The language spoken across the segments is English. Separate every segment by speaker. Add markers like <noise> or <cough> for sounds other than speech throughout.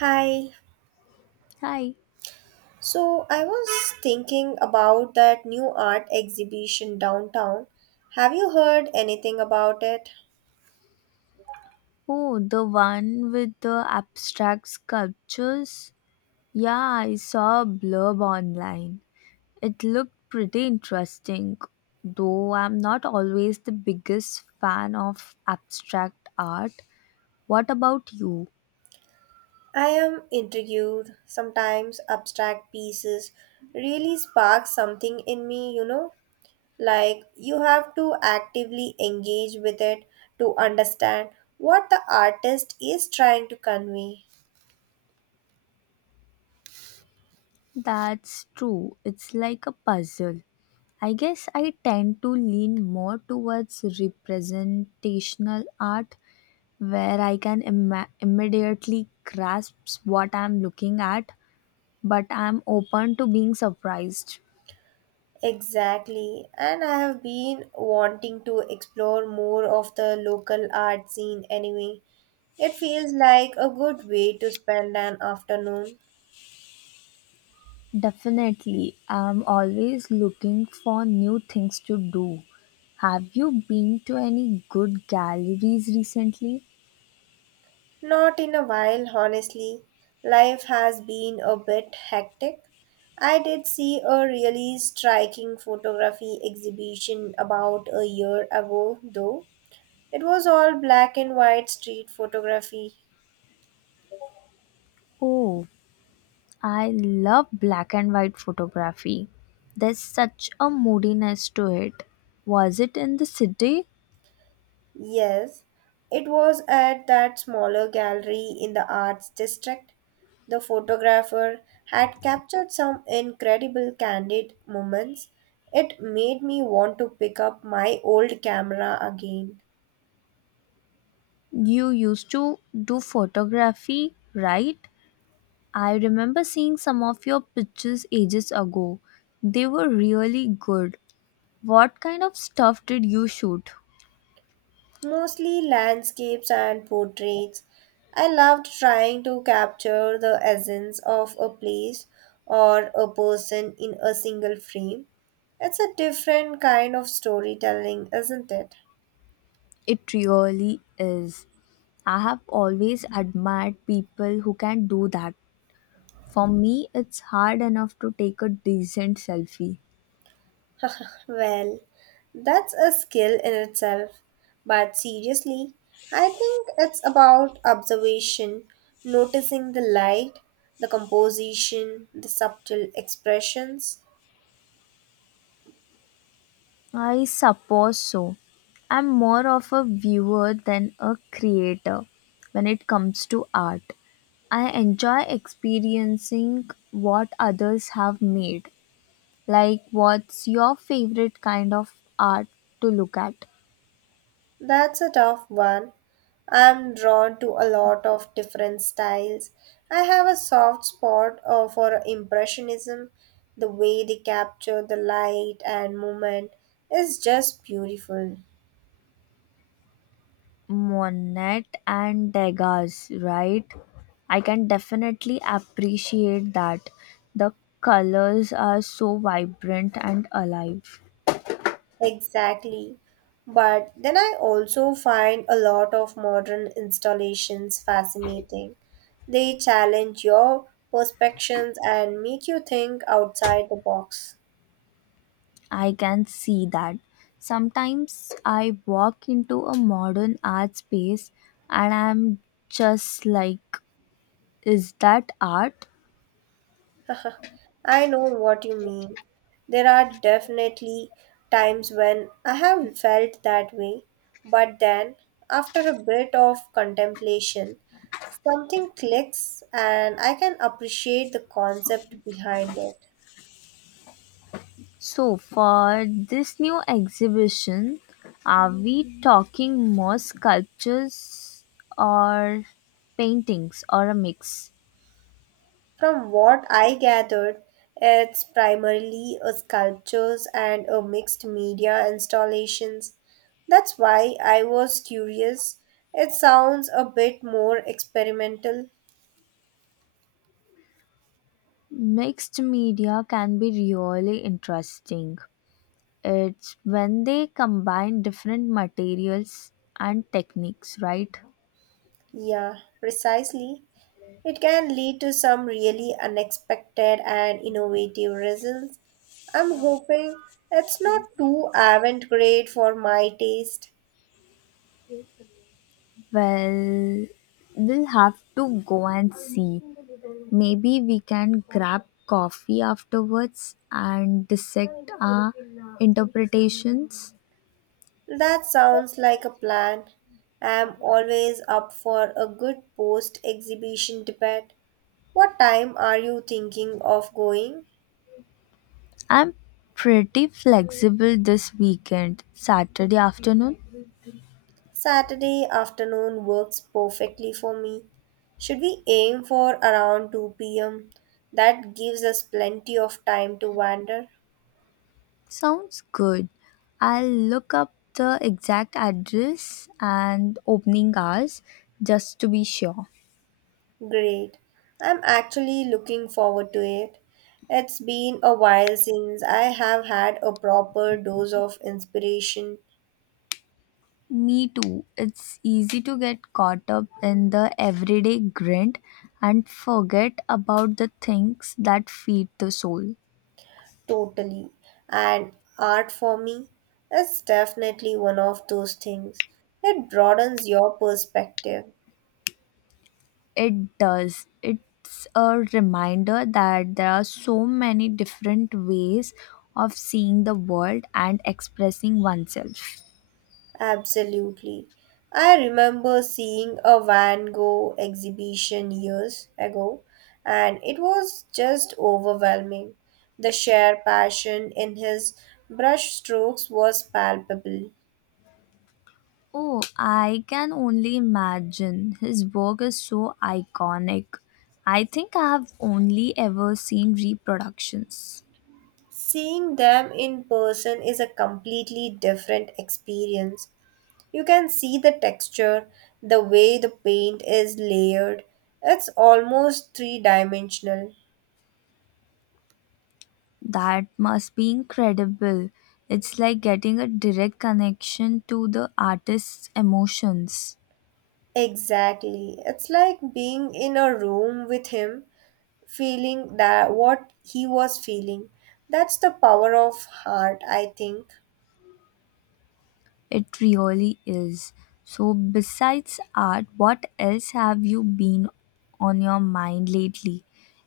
Speaker 1: Hi.
Speaker 2: Hi.
Speaker 1: So I was thinking about that new art exhibition downtown. Have you heard anything about it?
Speaker 2: Oh, the one with the abstract sculptures? Yeah, I saw a blurb online. It looked pretty interesting, though I'm not always the biggest fan of abstract art. What about you?
Speaker 1: I am intrigued. Sometimes abstract pieces really spark something in me, you know? Like you have to actively engage with it to understand what the artist is trying to convey.
Speaker 2: That's true. It's like a puzzle. I guess I tend to lean more towards representational art where I can immediately grasp what I'm looking at, but I'm open to being surprised.
Speaker 1: Exactly, and I have been wanting to explore more of the local art scene anyway. It feels like a good way to spend an afternoon.
Speaker 2: Definitely, I'm always looking for new things to do. Have you been to any good galleries recently?
Speaker 1: Not in a while, honestly. Life has been a bit hectic. I did see a really striking photography exhibition about a year ago, though. It was all black and white street photography.
Speaker 2: Oh, I love black and white photography. There's such a moodiness to it. Was it in the city?
Speaker 1: Yes, it was at that smaller gallery in the arts district. The photographer had captured some incredible candid moments. It made me want to pick up my old camera again.
Speaker 2: You used to do photography, right? I remember seeing some of your pictures ages ago. They were really good. What kind of stuff did you shoot?
Speaker 1: Mostly landscapes and portraits. I loved trying to capture the essence of a place or a person in a single frame. It's a different kind of storytelling, isn't it?
Speaker 2: It really is. I have always admired people who can do that. For me, it's hard enough to take a decent selfie.
Speaker 1: Well, that's a skill in itself. But seriously, I think it's about observation, noticing the light, the composition, the subtle expressions.
Speaker 2: I suppose so. I'm more of a viewer than a creator when it comes to art. I enjoy experiencing what others have made. Like, what's your favorite kind of art to look at?
Speaker 1: That's a tough one. I'm drawn to a lot of different styles. I have a soft spot for Impressionism. The way they capture the light and movement is just beautiful.
Speaker 2: Monet and Degas, right? I can definitely appreciate that. The colors are so vibrant and alive.
Speaker 1: Exactly. But then I also find a lot of modern installations fascinating. They challenge your perceptions and make you think outside the box.
Speaker 2: I can see that. Sometimes I walk into a modern art space and I'm just like, is that art?
Speaker 1: <laughs> I know what you mean. There are definitely times when I have felt that way, but then after a bit of contemplation, something clicks and I can appreciate the concept behind it.
Speaker 2: So, for this new exhibition, are we talking more sculptures or paintings or a mix?
Speaker 1: From what I gathered, it's primarily a sculptures and a mixed media installations. That's why I was curious. It sounds a bit more experimental.
Speaker 2: Mixed media can be really interesting. It's when they combine different materials and techniques, right?
Speaker 1: Yeah, precisely. It can lead to some really unexpected and innovative results. I'm hoping it's not too avant-garde for my taste.
Speaker 2: Well, we'll have to go and see. Maybe we can grab coffee afterwards and dissect our interpretations.
Speaker 1: That sounds like a plan. I'm always up for a good post exhibition debate. What time are you thinking of going?
Speaker 2: I'm pretty flexible this weekend, Saturday afternoon.
Speaker 1: Saturday afternoon works perfectly for me. Should we aim for around 2 p.m.? That gives us plenty of time to wander.
Speaker 2: Sounds good. I'll look up the exact address and opening hours just to be sure.
Speaker 1: Great. I'm actually looking forward to it. It's been a while since I have had a proper dose of inspiration.
Speaker 2: Me too. It's easy to get caught up in the everyday grind and forget about the things that feed the soul.
Speaker 1: Totally. And art for me is definitely one of those things. It broadens your perspective.
Speaker 2: It does. It's a reminder that there are so many different ways of seeing the world and expressing oneself.
Speaker 1: Absolutely. I remember seeing a Van Gogh exhibition years ago, and it was just overwhelming. The sheer passion in his brush strokes was palpable.
Speaker 2: Oh, I can only imagine. His work is so iconic. I think I have only ever seen reproductions.
Speaker 1: Seeing them in person is a completely different experience. You can see the texture, the way the paint is layered. It's almost three dimensional.
Speaker 2: That must be incredible. It's like getting a direct connection to the artist's emotions.
Speaker 1: Exactly. It's like being in a room with him, feeling that what he was feeling. That's the power of art, I think.
Speaker 2: It really is. So, besides art, what else have you been on your mind lately?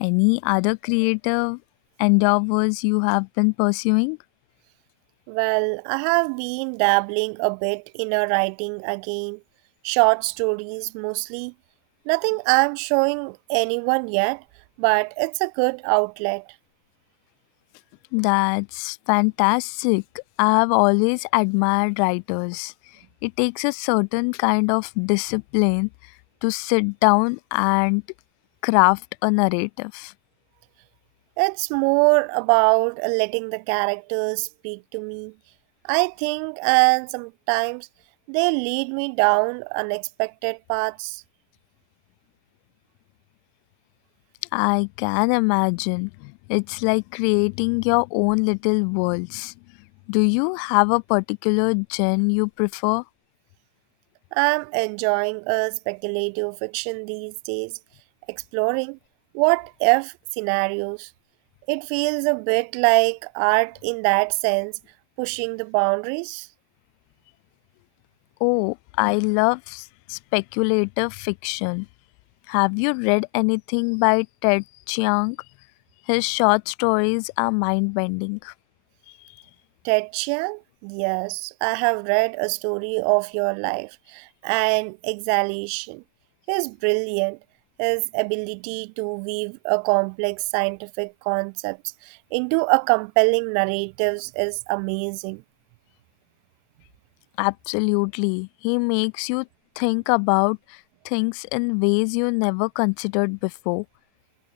Speaker 2: Any other creative endeavors you have been pursuing?
Speaker 1: Well, I have been dabbling a bit in a writing again, short stories mostly. Nothing I'm showing anyone yet, but it's a good outlet.
Speaker 2: That's fantastic. I have always admired writers. It takes a certain kind of discipline to sit down and craft a narrative.
Speaker 1: It's more about letting the characters speak to me, I think, and sometimes they lead me down unexpected paths.
Speaker 2: I can imagine. It's like creating your own little worlds. Do you have a particular genre you prefer?
Speaker 1: I'm enjoying a speculative fiction these days, exploring what if scenarios. It feels a bit like art in that sense, pushing the boundaries.
Speaker 2: Oh, I love speculative fiction. Have you read anything by Ted Chiang? His short stories are mind bending.
Speaker 1: Ted Chiang? Yes, I have read A Story of Your Life and Exhalation. He is brilliant. His ability to weave a complex scientific concepts into a compelling narratives is amazing.
Speaker 2: Absolutely. He makes you think about things in ways you never considered before.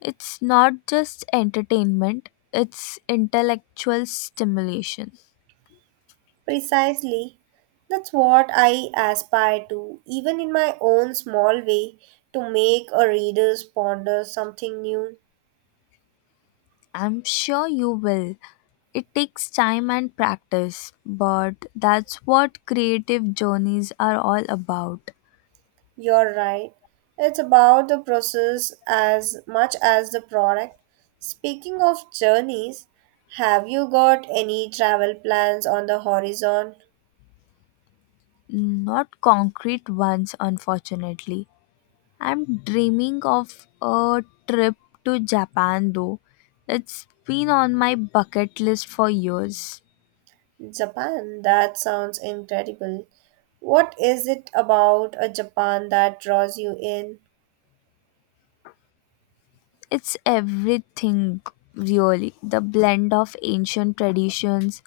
Speaker 2: It's not just entertainment, it's intellectual stimulation.
Speaker 1: Precisely. That's what I aspire to, even in my own small way, to make a reader ponder something new.
Speaker 2: I'm sure you will. It takes time and practice, but that's what creative journeys are all about.
Speaker 1: You're right. It's about the process as much as the product. Speaking of journeys, have you got any travel plans on the horizon?
Speaker 2: Not concrete ones, unfortunately. I'm dreaming of a trip to Japan though. It's been on my bucket list for years.
Speaker 1: Japan, that sounds incredible. What is it about a Japan that draws you in?
Speaker 2: It's everything, really. The blend of ancient traditions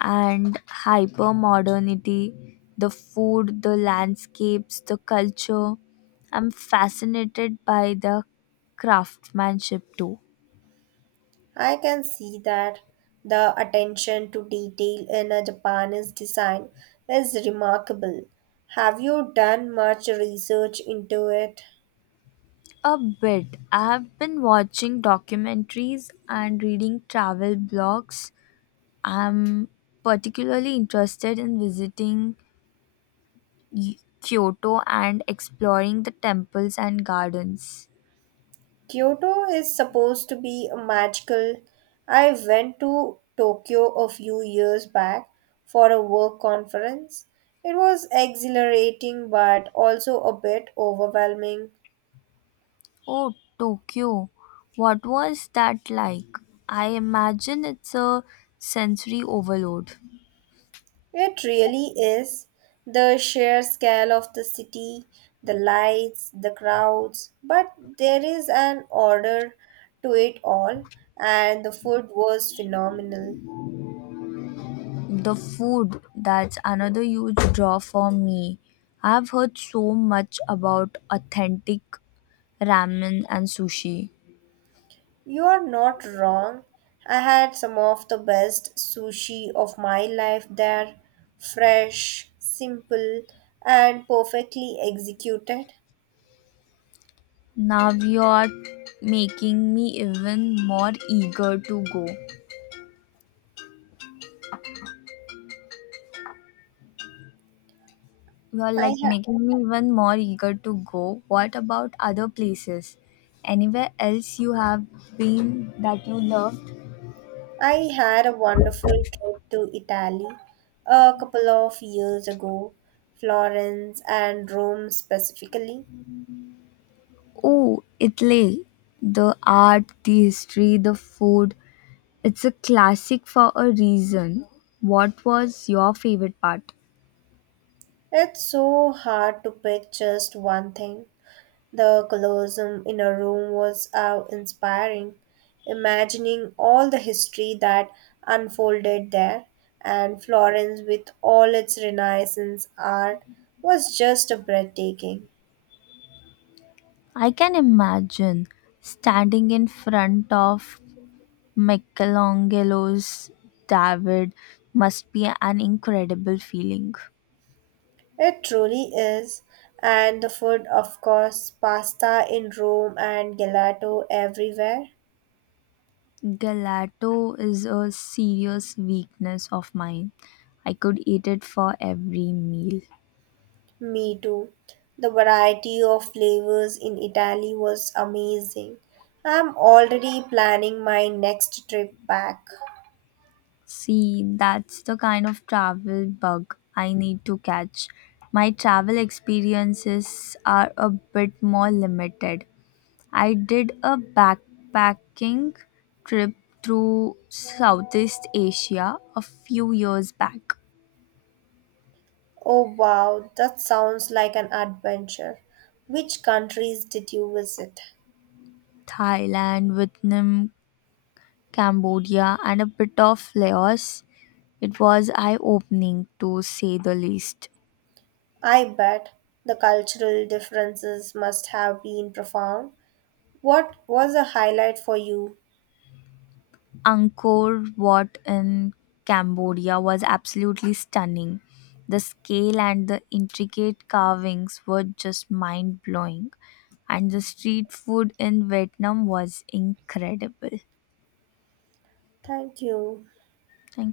Speaker 2: and hyper modernity, the food, the landscapes, the culture. I'm fascinated by the craftsmanship too.
Speaker 1: I can see that the attention to detail in a Japanese design is remarkable. Have you done much research into it?
Speaker 2: A bit. I have been watching documentaries and reading travel blogs. I'm particularly interested in visiting Kyoto and exploring the temples and gardens.
Speaker 1: Kyoto is supposed to be magical. I went to Tokyo a few years back for a work conference. It was exhilarating but also a bit overwhelming.
Speaker 2: Oh, Tokyo. What was that like? I imagine it's a sensory overload.
Speaker 1: It really is. The sheer scale of the city, the lights, the crowds, but there is an order to it all, and the food was phenomenal.
Speaker 2: The food, that's another huge draw for me. I've heard so much about authentic ramen and sushi.
Speaker 1: You are not wrong. I had some of the best sushi of my life there. Fresh, simple, and perfectly executed.
Speaker 2: Now you're making me even more eager to go. You're
Speaker 1: I,
Speaker 2: like
Speaker 1: ha-
Speaker 2: making me even more eager to go. What about other places? Anywhere else you have been that you love?
Speaker 1: I had a wonderful trip to Italy a couple of years ago, Florence and Rome specifically.
Speaker 2: Oh, Italy. The art, the history, the food. It's a classic for a reason. What was your favorite part?
Speaker 1: It's so hard to pick just one thing. The colosseum in a room was awe inspiring, imagining all the history that unfolded there, and Florence, with all its Renaissance art, was just breathtaking.
Speaker 2: I can imagine standing in front of Michelangelo's David must be an incredible feeling.
Speaker 1: It truly is. And the food, of course, pasta in Rome and gelato everywhere.
Speaker 2: Gelato is a serious weakness of mine. I could eat it for every meal.
Speaker 1: Me too. The variety of flavors in Italy was amazing. I'm already planning my next trip back.
Speaker 2: See, that's the kind of travel bug I need to catch. My travel experiences are a bit more limited. I did a backpacking trip through Southeast Asia a few years back.
Speaker 1: Oh wow, that sounds like an adventure. Which countries did you visit?
Speaker 2: Thailand, Vietnam, Cambodia, and a bit of Laos. It was eye opening to say the least.
Speaker 1: I bet the cultural differences must have been profound. What was a highlight for you?
Speaker 2: Angkor Wat in Cambodia was absolutely stunning. The scale and the intricate carvings were just mind blowing, and the street food in Vietnam was incredible.
Speaker 1: Thank you.
Speaker 2: Thank